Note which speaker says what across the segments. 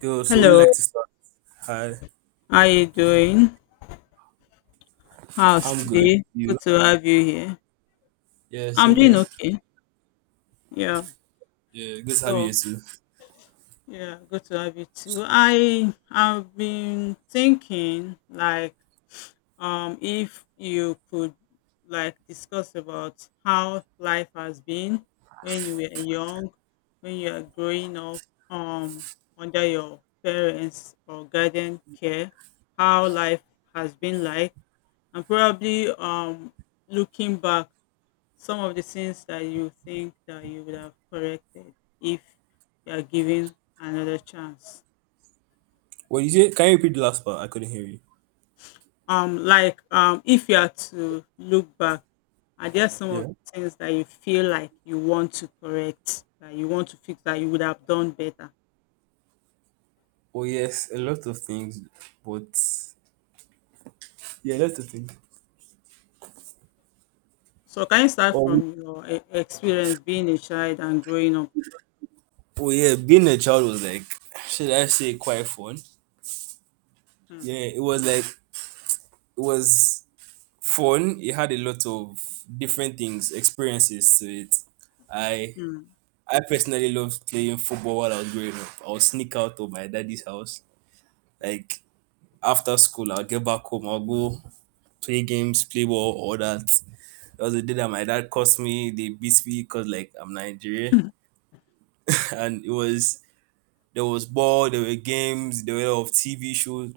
Speaker 1: Yo, so we
Speaker 2: Hello,
Speaker 1: like to start. Hi,
Speaker 2: how you doing? How's
Speaker 1: I'm good.
Speaker 2: today? Good
Speaker 1: You?
Speaker 2: to have you here.
Speaker 1: Yeah,
Speaker 2: I'm
Speaker 1: same
Speaker 2: doing
Speaker 1: here.
Speaker 2: okay. Yeah.
Speaker 1: Yeah, good to have you here
Speaker 2: So,
Speaker 1: too.
Speaker 2: yeah, good to have you too. I have been thinking like if you could like discuss about how life has been when you were young, when you are growing up um under your parents or guardian care, how life has been like, and probably looking back some of the things that you think that you would have corrected if you are given another chance.
Speaker 1: What did you say? Can you repeat the last part? I couldn't hear you.
Speaker 2: Like, if you are to look back, are there some of
Speaker 1: Yeah.
Speaker 2: the things that you feel like you want to correct, that you want to fix, that you would have done better?
Speaker 1: Oh yes, a lot of things, but yeah, a lot of things.
Speaker 2: So can you start
Speaker 1: Oh,
Speaker 2: from your experience being a child and growing up?
Speaker 1: oh yeah, being a child was like, should I say, quite fun?
Speaker 2: Hmm.
Speaker 1: Yeah, it was like it was fun. It had a lot of different things, experiences to it. I
Speaker 2: Hmm.
Speaker 1: I personally loved playing football while I was growing up. I would sneak out of my daddy's house. Like after school, I'll get back home. I'll go play games, play ball, all that. There was a day that my dad cursed me. They beat me because like I'm Nigerian, and it was there was ball, there were games, there were a lot of TV shows.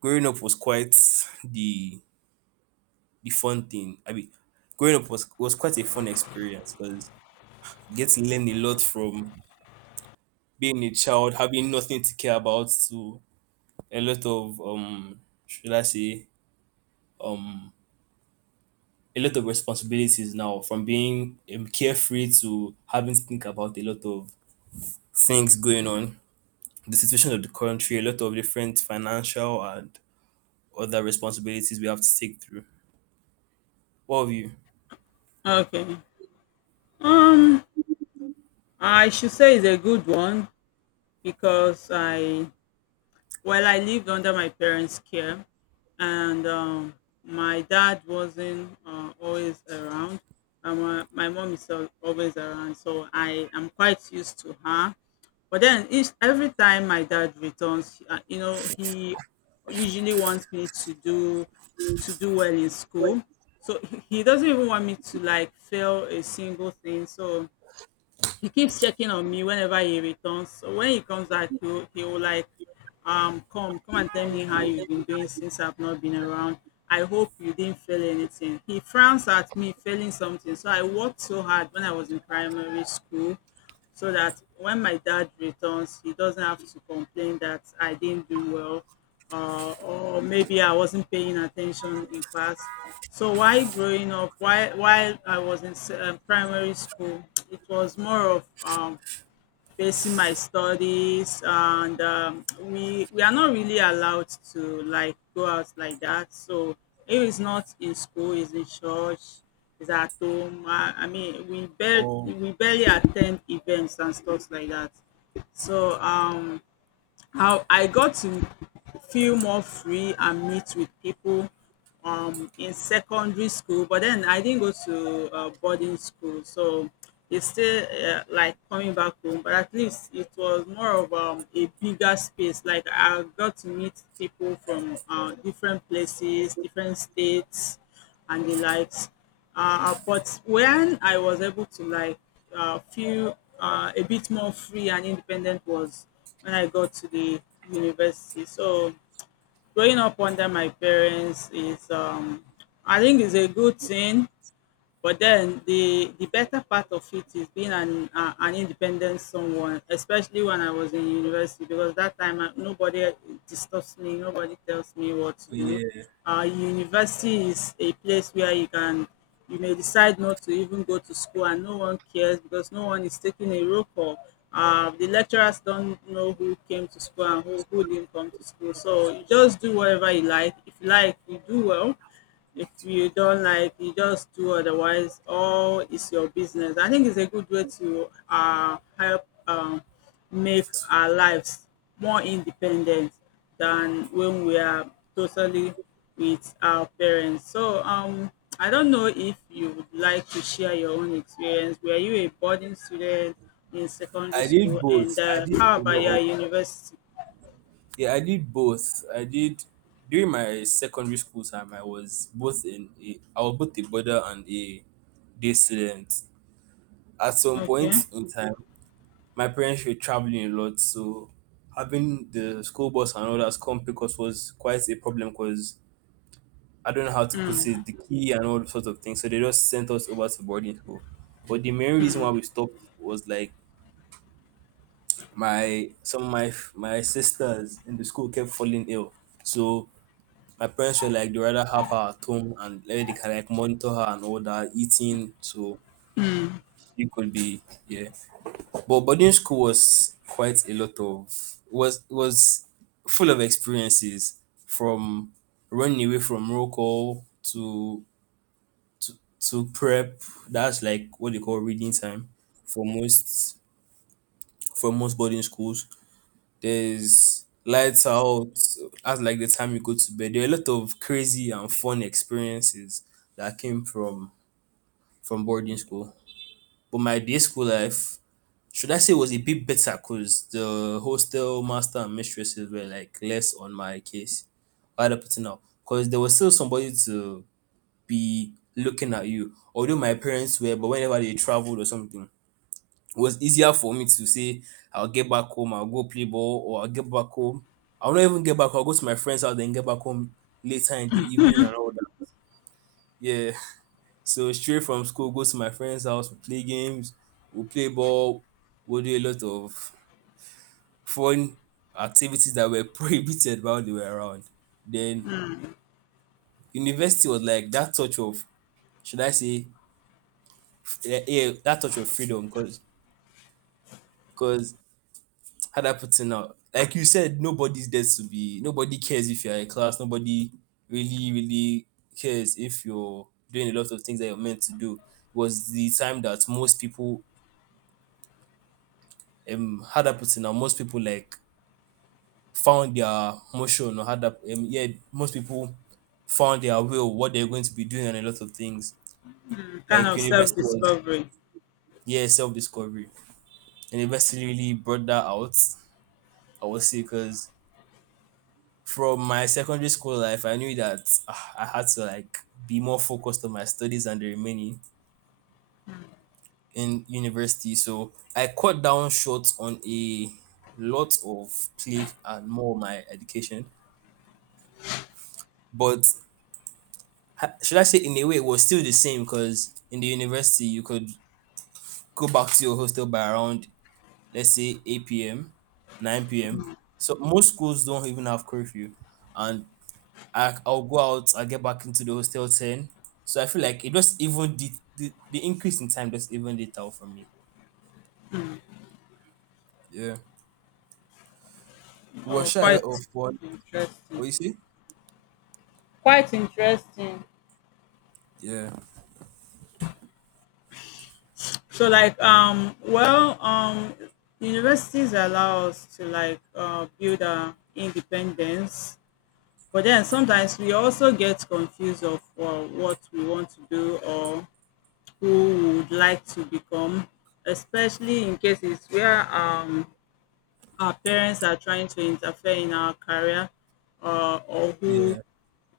Speaker 1: Growing up was quite the the fun thing. I mean, growing up was quite a fun experience because you get to learn a lot from being a child, having nothing to care about, to a lot of should I say um a lot of responsibilities now from being carefree to having to think about a lot of things going on, the situation of the country, a lot of different financial and other responsibilities we have to take through. What of you?
Speaker 2: Okay um I should say it's a good one because I well, I lived under my parents' care, and my dad wasn't always around. And my mom is always around, so I am quite used to her. But then every time my dad returns, you know, he usually wants me to do well in school. So he doesn't even want me to like fail a single thing. So he keeps checking on me whenever he returns. So when he comes back, he will like, come and tell me how you've been doing since I've not been around. I hope you didn't fail anything. He frowns at me failing something. So I worked so hard when I was in primary school so that when my dad returns, he doesn't have to complain that I didn't do well, or maybe I wasn't paying attention in class. So while growing up, while I was in primary school, it was more of facing my studies, and we are not really allowed to like go out like that. So if it's not in school, it's in church, it's at home. I mean,
Speaker 1: Oh,
Speaker 2: we barely attend events and stuff like that. So how I got to feel more free and meet with people in secondary school, but then I didn't go to boarding school, so it's still like coming back home. But at least it was more of a bigger space. Like I got to meet people from different places, different states, and the likes. But when I was able to like feel a bit more free and independent was when I got to the university. So growing up under my parents is, I think, is a good thing, but then the better part of it is being an independent someone, especially when I was in university, because that time nobody disturbs me, nobody tells me what to do.
Speaker 1: yeah.
Speaker 2: University is a place where you may decide not to even go to school, and no one cares because no one is taking a roll call. The lecturers don't know who came to school and who didn't come to school. So you just do whatever you like. If you like, you do well. If you don't like, you just do otherwise, all is your business. I think it's a good way to help make our lives more independent than when we are totally with our parents. So, I don't know if you would like to share your own experience. Were you a boarding student in secondary
Speaker 1: I did
Speaker 2: school, and
Speaker 1: both. I did
Speaker 2: how
Speaker 1: a
Speaker 2: about
Speaker 1: lot
Speaker 2: your
Speaker 1: of
Speaker 2: university?
Speaker 1: yeah. I did both. I did during my secondary school time. I was both in a, I was both a boarder and a day student. At some point
Speaker 2: Okay,
Speaker 1: in time, my parents were traveling a lot, so having the school bus and others come pick us was quite a problem because I don't know how to put it, the key and all sorts of things. So they just sent us over to boarding school. But the main reason why we stopped was like my some of my sisters in the school kept falling ill. So my parents were like they rather have her at home and let they can like monitor her and all that eating, so it could be, yeah. But boarding school was quite a lot of was full of experiences from running away from roll call to to, to prep. That's like what they call reading time for most for most boarding schools. There's lights out. That's like the time you go to bed. There are a lot of crazy and fun experiences that came from boarding school. But my day school life, should I say, it was a bit better because the hostel master and mistresses were like less on my case. Right up to now. Because there was still somebody to be looking at you. Although my parents were, but whenever they traveled or something, it was easier for me to say, I'll get back home, I'll go play ball, or I'll get back home. I'll not even get back, I'll go to my friend's house, then get back home later in the evening and all that. Yeah. So straight from school, go to my friend's house, we play games, we play ball, we do a lot of fun activities that were prohibited while they were around. Then university was like that touch of, should I say, yeah, yeah, that touch of freedom because because how that put it now, like you said, nobody's there to be, nobody cares if you're in class, nobody really cares if you're doing a lot of things that you're meant to do. Was the time that most people, how that put it now, most people like found their motion or had that yeah, most people found their way or what they're going to be doing and a lot of things
Speaker 2: kind
Speaker 1: like
Speaker 2: of self
Speaker 1: university was
Speaker 2: discovery.
Speaker 1: yeah self-discovery. University really brought that out, I would say, because from my secondary school life I knew that ah, I had to like be more focused on my studies and the remaining in university, so I cut down short on a lot of play and more of my education. But should I say, in a way it was still the same, because in the university you could go back to your hostel by around, let's say, 8 p.m., 9 p.m. So most schools don't even have curfew, and I'll go out, I'll get back into the hostel 10. So I feel like it just even did the increase in time just even it out for me. Yeah, we were
Speaker 2: Oh,
Speaker 1: shy a
Speaker 2: quite
Speaker 1: lot of fun.
Speaker 2: interesting.
Speaker 1: What you say?
Speaker 2: Quite interesting.
Speaker 1: Yeah,
Speaker 2: So like well, universities allow us to like build our independence, but then sometimes we also get confused of what we want to do, or who we would like to become, especially in cases where our parents are trying to interfere in our career, or who
Speaker 1: yeah,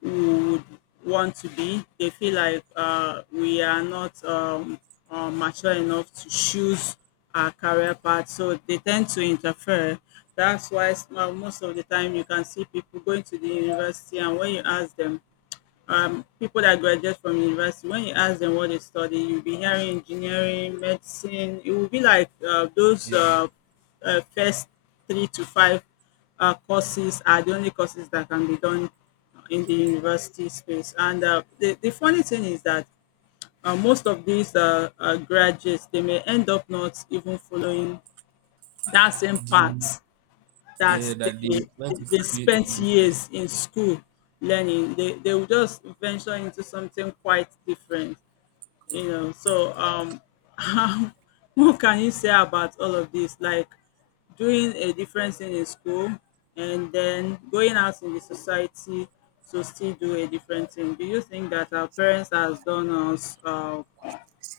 Speaker 2: we would want to be. They feel like we are not mature enough to choose our career path, so they tend to interfere. That's why most of the time you can see people going to the university, and when you ask them, people that graduate from university, when you ask them what they study, you'll be hearing engineering, medicine. It will be like those
Speaker 1: yeah.
Speaker 2: first three to five courses are the only courses that can be done in the university space. And the funny thing is that most of these graduates, they may end up not even following that same
Speaker 1: The
Speaker 2: path
Speaker 1: yeah
Speaker 2: that
Speaker 1: that they
Speaker 2: they,
Speaker 1: went to
Speaker 2: they
Speaker 1: study in the
Speaker 2: spent
Speaker 1: university.
Speaker 2: years in school learning. They will just venture into something quite different, you know. So, what can you say about all of this? Like doing a different thing in school and then going out in the society to still do a different thing. Do you think that our parents has done us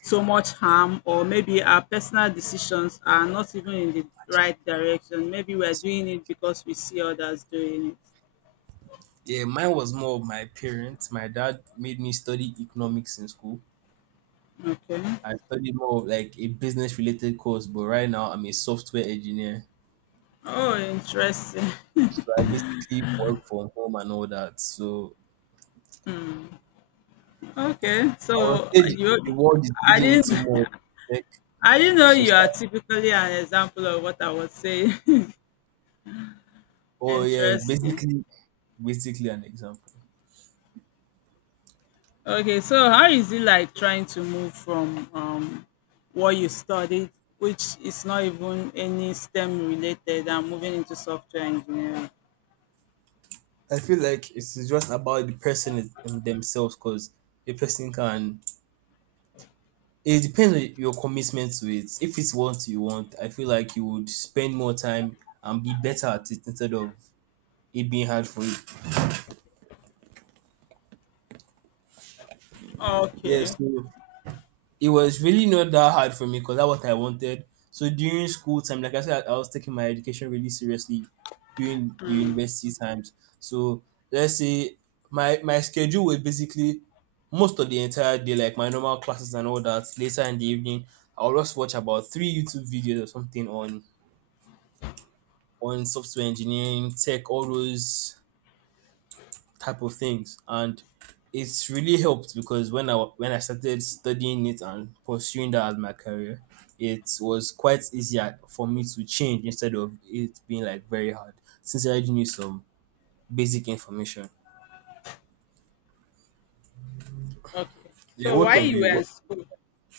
Speaker 2: so much harm, or maybe our personal decisions are not even in the right
Speaker 1: I know.
Speaker 2: direction, maybe we're doing it because we see others doing
Speaker 1: Yeah, mine was more of my parents. My dad made me study economics in school.
Speaker 2: it? Okay.
Speaker 1: I studied more of like a business related course, but right now I'm a software engineer.
Speaker 2: Oh, interesting.
Speaker 1: So I basically work from home and all that. So
Speaker 2: Okay,
Speaker 1: I would
Speaker 2: so
Speaker 1: say
Speaker 2: you—
Speaker 1: the world is
Speaker 2: i
Speaker 1: leading
Speaker 2: didn't
Speaker 1: into more tech
Speaker 2: I didn't know you are
Speaker 1: society.
Speaker 2: typically an example of what I was saying.
Speaker 1: Oh yeah,
Speaker 2: Interesting.
Speaker 1: basically an example.
Speaker 2: Okay, so how is it like trying to move from what you studied, which is not even any STEM related, and moving into software engineering?
Speaker 1: I feel like it's just about the person in themselves because a person can. It depends on your commitment to it. If it's what you want, I feel like you would spend more time and be better at it instead of it being hard for you. Yeah,
Speaker 2: Okay,
Speaker 1: so it was really not that hard for me because that's what I wanted. So during school time, like I said, I was taking my education really seriously during the university times. So let's say my schedule was basically most of the entire day, like my normal classes and all that. Later in the evening, I'll just watch about three YouTube videos or something on software engineering, tech, all those type of things. And it's really helped because when I started studying it and pursuing that as my career, it was quite easier for me to change instead of it being like very hard. Since I already knew some basic information.
Speaker 2: okay.
Speaker 1: Yeah,
Speaker 2: So
Speaker 1: what
Speaker 2: while
Speaker 1: of
Speaker 2: you
Speaker 1: you?
Speaker 2: were in
Speaker 1: What?
Speaker 2: school,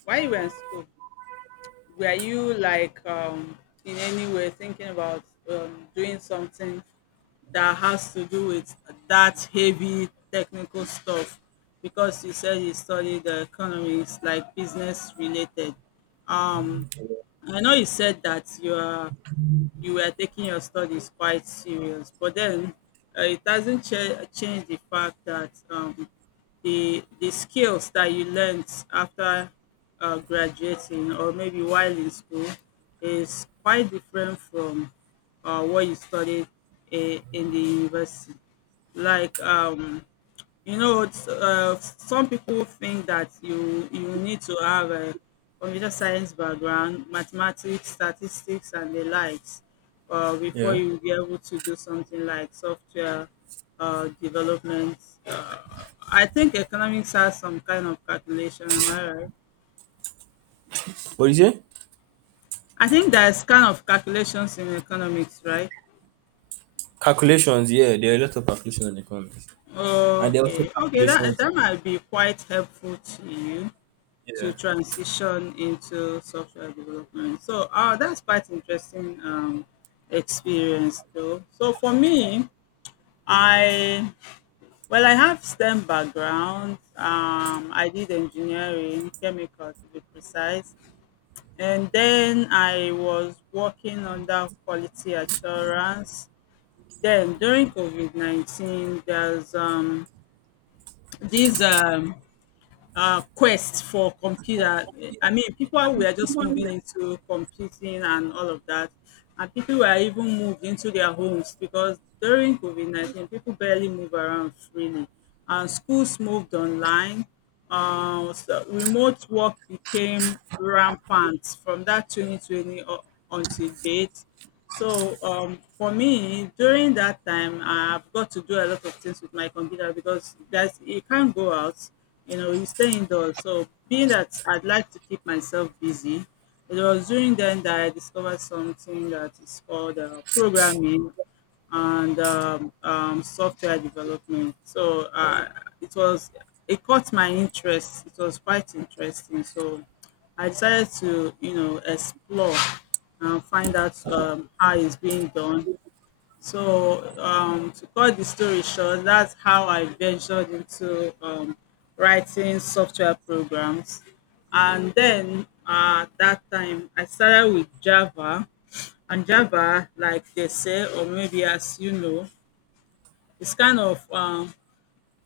Speaker 2: while you were in school, were you like in any way thinking about doing something that has to do with that heavy technical stuff? Because you said you studied the economics, like business related. I know you said that you were taking your studies quite serious. But then it doesn't change the fact that the skills that you learned after graduating, or maybe while in school, is quite different from what you studied in the university. Like you know, some people think that you need to have a computer science background, mathematics, statistics, and the likes, before
Speaker 1: Yeah.
Speaker 2: you be able to do something like software development. I think economics has some kind of calculation. Am I right?
Speaker 1: What do you say?
Speaker 2: I think there's kind of calculations in economics, right?
Speaker 1: Calculations. Yeah, there are a lot of calculations in economics, and there are also
Speaker 2: Okay, okay, that
Speaker 1: calculations. In-
Speaker 2: might be quite helpful to you,
Speaker 1: Yeah.
Speaker 2: to transition into software development. So that's quite interesting, experience though. So for me, I well, I have STEM background. I did engineering, chemical to be precise, and then I was working under quality assurance. Then during COVID 19, there's these quest for computer. I mean, people were just moving into computing and all of that, and people were even moved into their homes because during COVID 19, people barely move around freely, and schools moved online. So remote work became rampant from that 2020 until date. So for me, during that time, I've got to do a lot of things with my computer because guys, you can't go out. You know, you stay indoors. So being that I'd like to keep myself busy, it was during then that I discovered something that is called programming and software development. So it was it caught my interest. It was quite interesting. So I decided to, you know, explore and find out how it's being done. So to cut the story short, that's how I ventured into writing software programs. And then that time I started with Java. And Java, like they say, or maybe as you know, it's kind of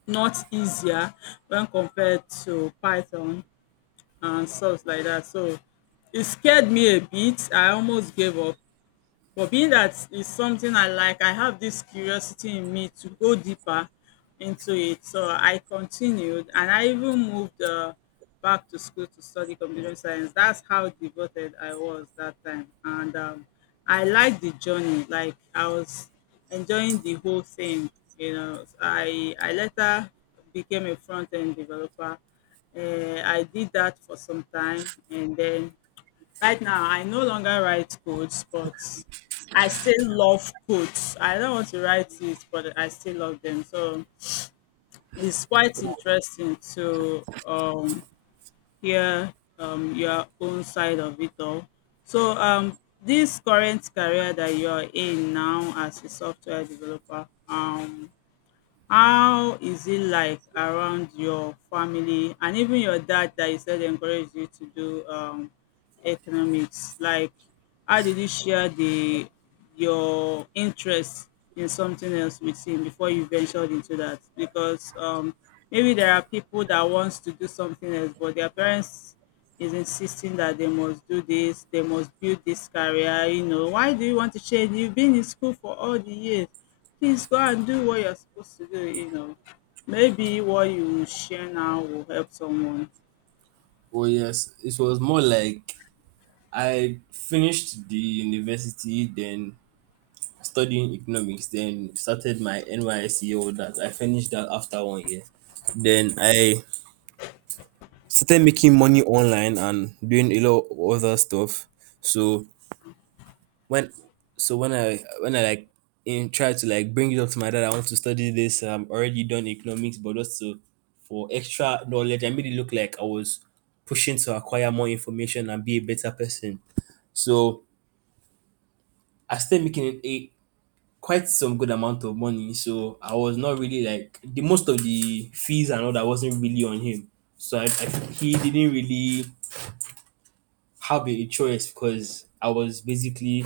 Speaker 2: not easier when compared to Python and stuff like that. So it scared me a bit. I almost gave up. But being that is something I like, I have this curiosity in me to go deeper into it. So I continued and I even moved back to school to study computer science. That's how devoted I was that time. And I liked the journey. Like I was enjoying the whole thing. You know, I later became a front end developer. I did that for some time and then right now, I no longer write codes, but I still love codes. I don't want to write it, but I still love them. So it's quite interesting to hear your own side of it all. So this current career that you're in now as a software developer, how is it like around your family and even your dad that you said encouraged you to do economics? Like, how did you share the your interest in something else with him before you ventured into that? Because Maybe there are people that wants to do something else, but their parents is insisting that they must do this, they must build this career. You know, why do you want to change? You've been in school for all the years. Please go and do what you're supposed to do, you know. Maybe what you share now will help someone.
Speaker 1: Well, yes, it was more like I finished the university, then studying economics, then started my NYSE, all that. I finished that after 1 year. Then I started making money online and doing a lot of other stuff. So when so when I like in tried to like bring it up to my dad, I want to study this. I'm already done economics, but just to for extra knowledge, I made it look like I was pushing to acquire more information and be a better person. So I started making quite some good amount of money. So I was not really like the most of the fees and all that wasn't really on him. So he didn't really have a choice because I was basically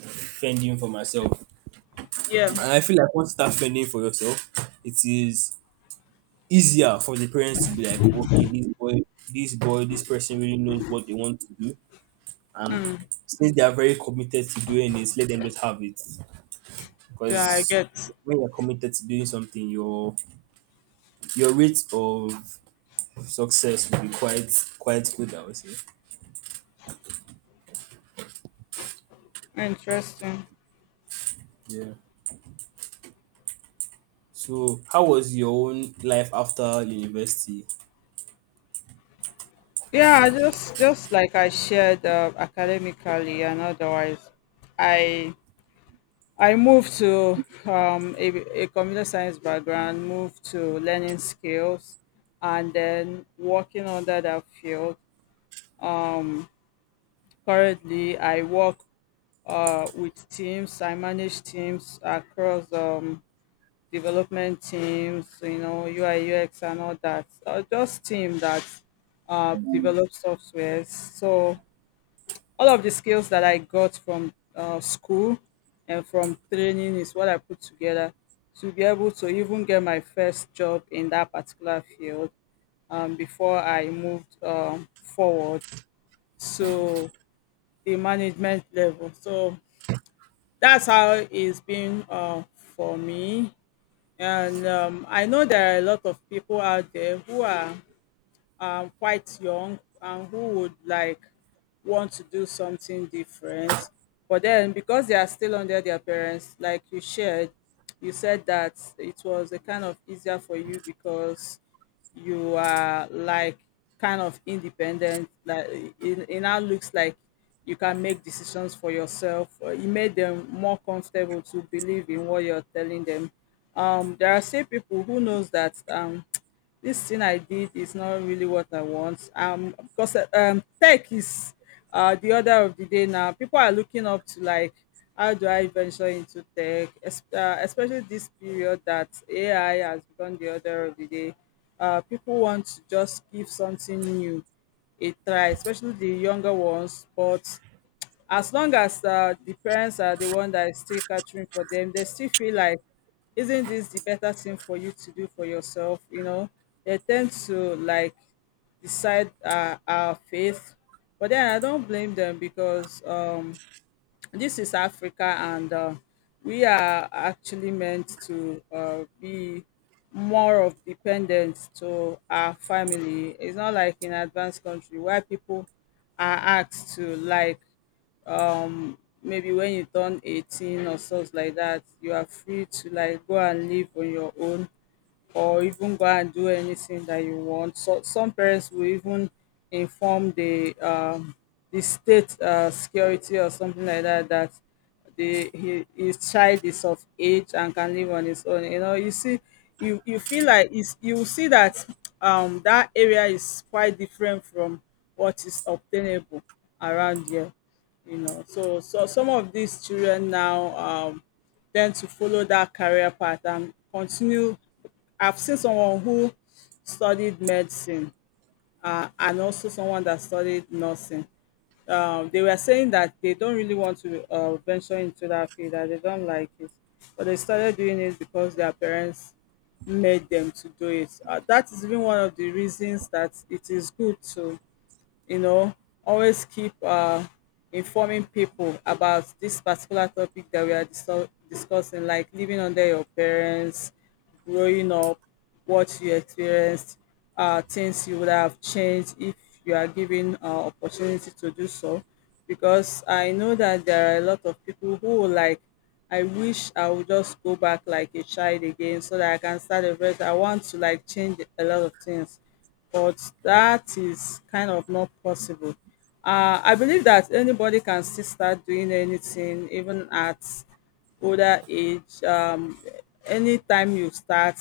Speaker 1: fending for myself.
Speaker 2: Yeah.
Speaker 1: And I feel like once you start fending for yourself, it is easier for the parents to be like, okay, this boy, this person really knows what they want to do. And
Speaker 2: Mm,
Speaker 1: since they are very committed to doing it, let them just have it.
Speaker 2: yeah, I
Speaker 1: Because
Speaker 2: get.
Speaker 1: when you're committed to doing something, you're your rate of success will be quite good, I would say.
Speaker 2: Interesting.
Speaker 1: Yeah. So, how was your own life after university?
Speaker 2: Yeah, I just like I shared, academically and otherwise, I I moved to a computer science background, moved to learning skills, and then working under that field. Um, Currently, I work with teams. I manage teams across development teams, you know, UI, UX, and all that. Just team that develop softwares. So all of the skills that I got from school and from training is what I put together to be able to even get my first job in that particular field before I moved forward to the management level. So that's how it's been, for me. And I know there are a lot of people out there who are, quite young and who would like want to do something different. But then because they are still under their parents, like you shared, you said that it was a kind of easier for you because you are like kind of independent like it now looks like you can make decisions for yourself. It made them more comfortable to believe in what you're telling them. There are still people who knows that, this thing I did is not really what I want. Because tech is the order of the day now. People are looking up to like, how do I venture into tech? Especially this period that AI has become the order of the day. People want to just give something new a try, especially the younger ones. But as long as, the parents are the one that is still catering for them, they still feel like, isn't this the better thing for you to do for yourself? You know, they tend to like decide, our faith. But then I don't blame them because, this is Africa and, we are actually meant to, be more of dependence to our family. It's not like in advanced country where people are asked to like maybe when you turn 18 or stuff like that, you are free to like go and live on your own or even go and do anything that you want. So some parents will even inform the state, security or something like that, that his child is of age and can live on his own. You know, you see, you feel like it's, you will see that that area is quite different from what is obtainable around here. You know, so some of these children now tend to follow that career path and continue. I've seen someone who studied medicine, and also someone that studied nursing. They were saying that they don't really want to, venture into that field, that they don't like it, but they started doing it because their parents made them to do it. That is even one of the reasons that it is good to, you know, always keep, informing people about this particular topic that we are discussing, like living under your parents, growing up, what you experienced, things you would have changed if you are given, opportunity to do so. Because I know that there are a lot of people who would like, I wish I would just go back like a child again so that I can start a fresh. I want to like change a lot of things, but that is kind of not possible. I believe that anybody can still start doing anything, even at older age. Anytime you start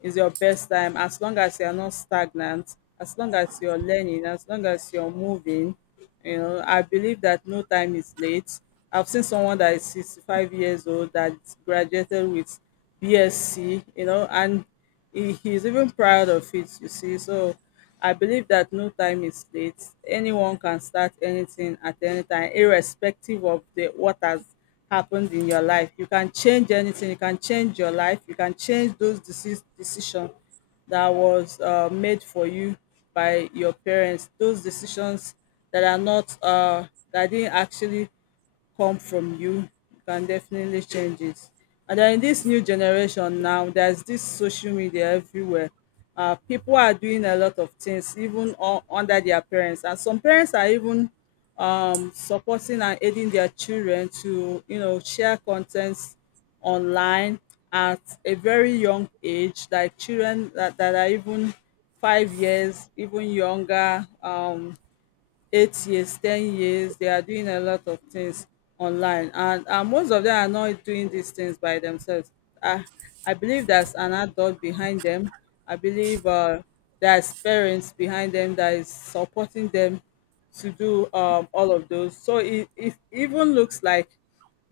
Speaker 2: is your best time, as long as you are not stagnant, as long as you're learning, as long as you're moving, you know. I believe that no time is late. I've seen someone that is 65 years old that graduated with bsc, you know, and he's even proud of it, you see. So I believe that no time is late, anyone can start anything at any time irrespective of the what has happened in your life. You can change anything, you can change your life, you can change those decisions that was, made for you by your parents, those decisions that are not, that didn't actually come from you, can definitely change it. And then in this new generation now, there's this social media everywhere. People are doing a lot of things, even under their parents, and some parents are even, supporting and aiding their children to, you know, share contents online at a very young age, like children that are even 5 years, even younger. 8 years, 10 years, they are doing a lot of things online, and most of them are not doing these things by themselves. I i believe there's an adult behind them. I believe, there's parents behind them that is supporting them to do, all of those. So it even looks like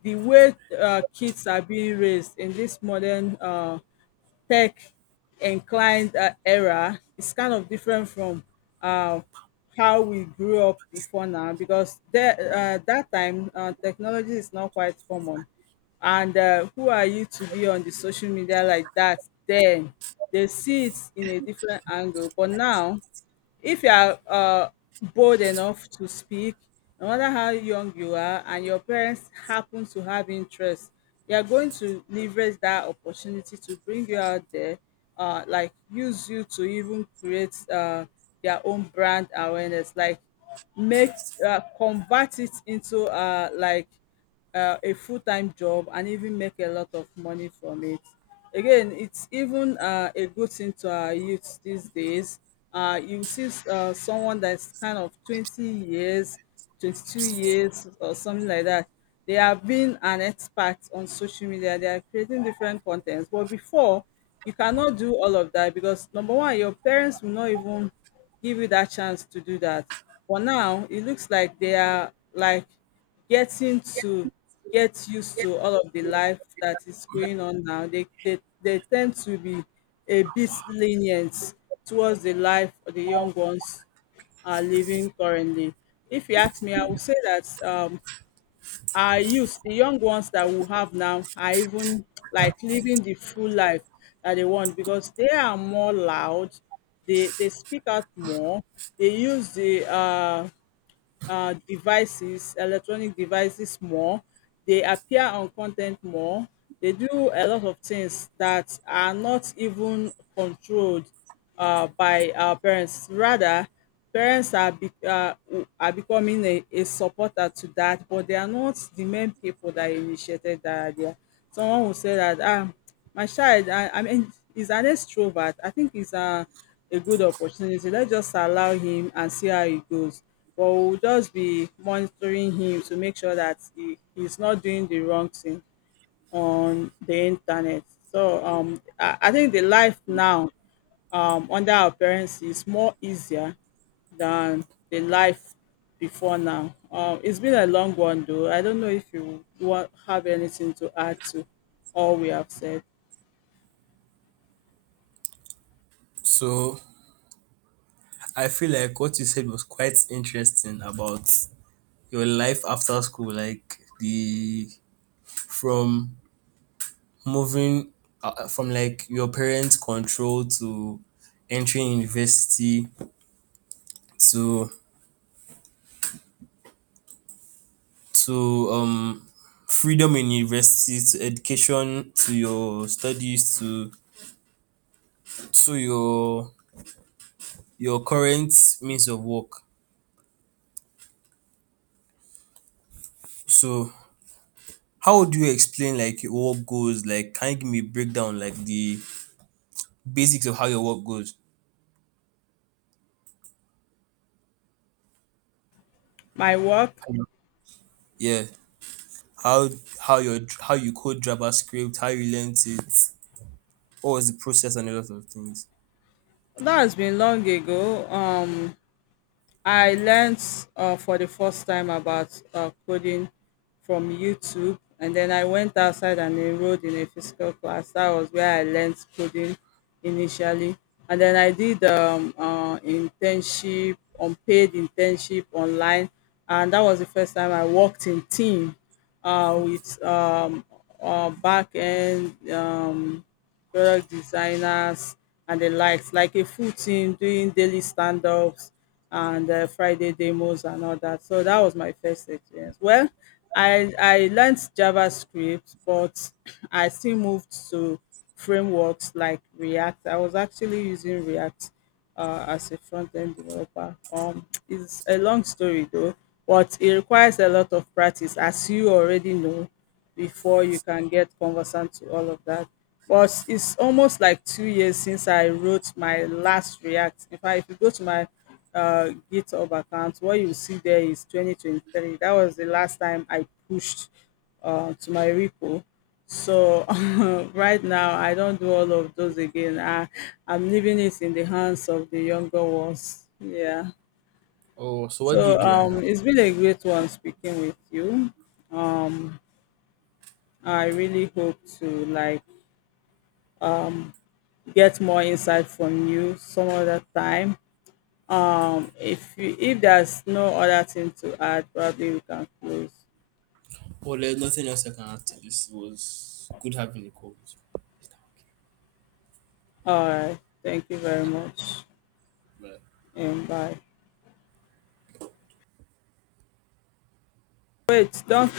Speaker 2: the way, kids are being raised in this modern, tech inclined, era is kind of different from, uh, how we grew up before now. Because there, that time, technology is not quite common, and, who are you to be on the social media like that, then they see it in a different angle. But now, if you are, bold enough to speak, no matter how young you are, and your parents happen to have interest, they are going to leverage that opportunity to bring you out there, like use you to even create, their own brand awareness, like make, convert it into, a full-time job and even make a lot of money from it. Again, it's even, a good thing to our youth these days. You see, someone that's kind of 20 years, 22 years or something like that, they have been an expert on social media, they are creating different contents. But before, you cannot do all of that because number one, your parents will not even give you that chance to do that. But now it looks like they are like getting to get used to all of the life that is going on now. They they tend to be a bit lenient towards the life the young ones are living currently. If you ask me, I would say that, our youth, the young ones that we have now are even like living the full life that they want, because they are more loud, they speak out more, they use the devices, electronic devices more. They appear on content more. They do a lot of things that are not even controlled, by our parents. Rather, parents are are becoming a supporter to that, but they are not the main people that initiated that idea. Someone will say that ah my child, I mean, he's an extrovert. I think it's a good opportunity. Let's just allow him and see how it goes. But we'll just be monitoring him to make sure that he's not doing the wrong thing on the internet. So I think the life now, under our parents is more easier than the life before now. It's been a long one though. I don't know if you want have anything to add to all we have said.
Speaker 1: So I feel like what you said was quite interesting about your life after school, like the from moving from like your parents' control to entering university to to um freedom in university to education to your studies to to your your current means of work. So how would you explain like your work goes? Like, can you give me a breakdown, like the basics of how your work goes?
Speaker 2: My work.
Speaker 1: Yeah, how how your how you code JavaScript, how you learned it, what was the process, and a lot of things.
Speaker 2: That has been long ago. I learned, for the first time about, coding from YouTube, and then I went outside and enrolled in a physical class. That was where I learned coding initially, and then I did internship, unpaid internship online, and that was the first time I worked in team, with back end. Product designers and the likes, like a full team doing daily stand ups and, Friday demos and all that. So that was my first experience. Well, I learned JavaScript, but I still moved to frameworks like React. I was actually using React, as a front-end developer. It's a long story though, but it requires a lot of practice, as you already know, before you can get conversant to all of that. But it's almost like 2 years since I wrote my last React. In fact, if you go to my, GitHub account, what you see there is 2023. That was the last time I pushed, to my repo. So right now, I don't do all of those again. I, I'm leaving it in the hands of the younger ones. Yeah.
Speaker 1: Oh, so what do
Speaker 2: So
Speaker 1: you do right now?
Speaker 2: it's been a great one speaking with you. Um, I really hope to like get more insight from you some other time. If you, if there's no other thing to add, probably we can close.
Speaker 1: Well, there's nothing else I can add to this. It was good having a call with
Speaker 2: All right. Thank you very much.
Speaker 1: you. Bye.
Speaker 2: And bye. Wait, don't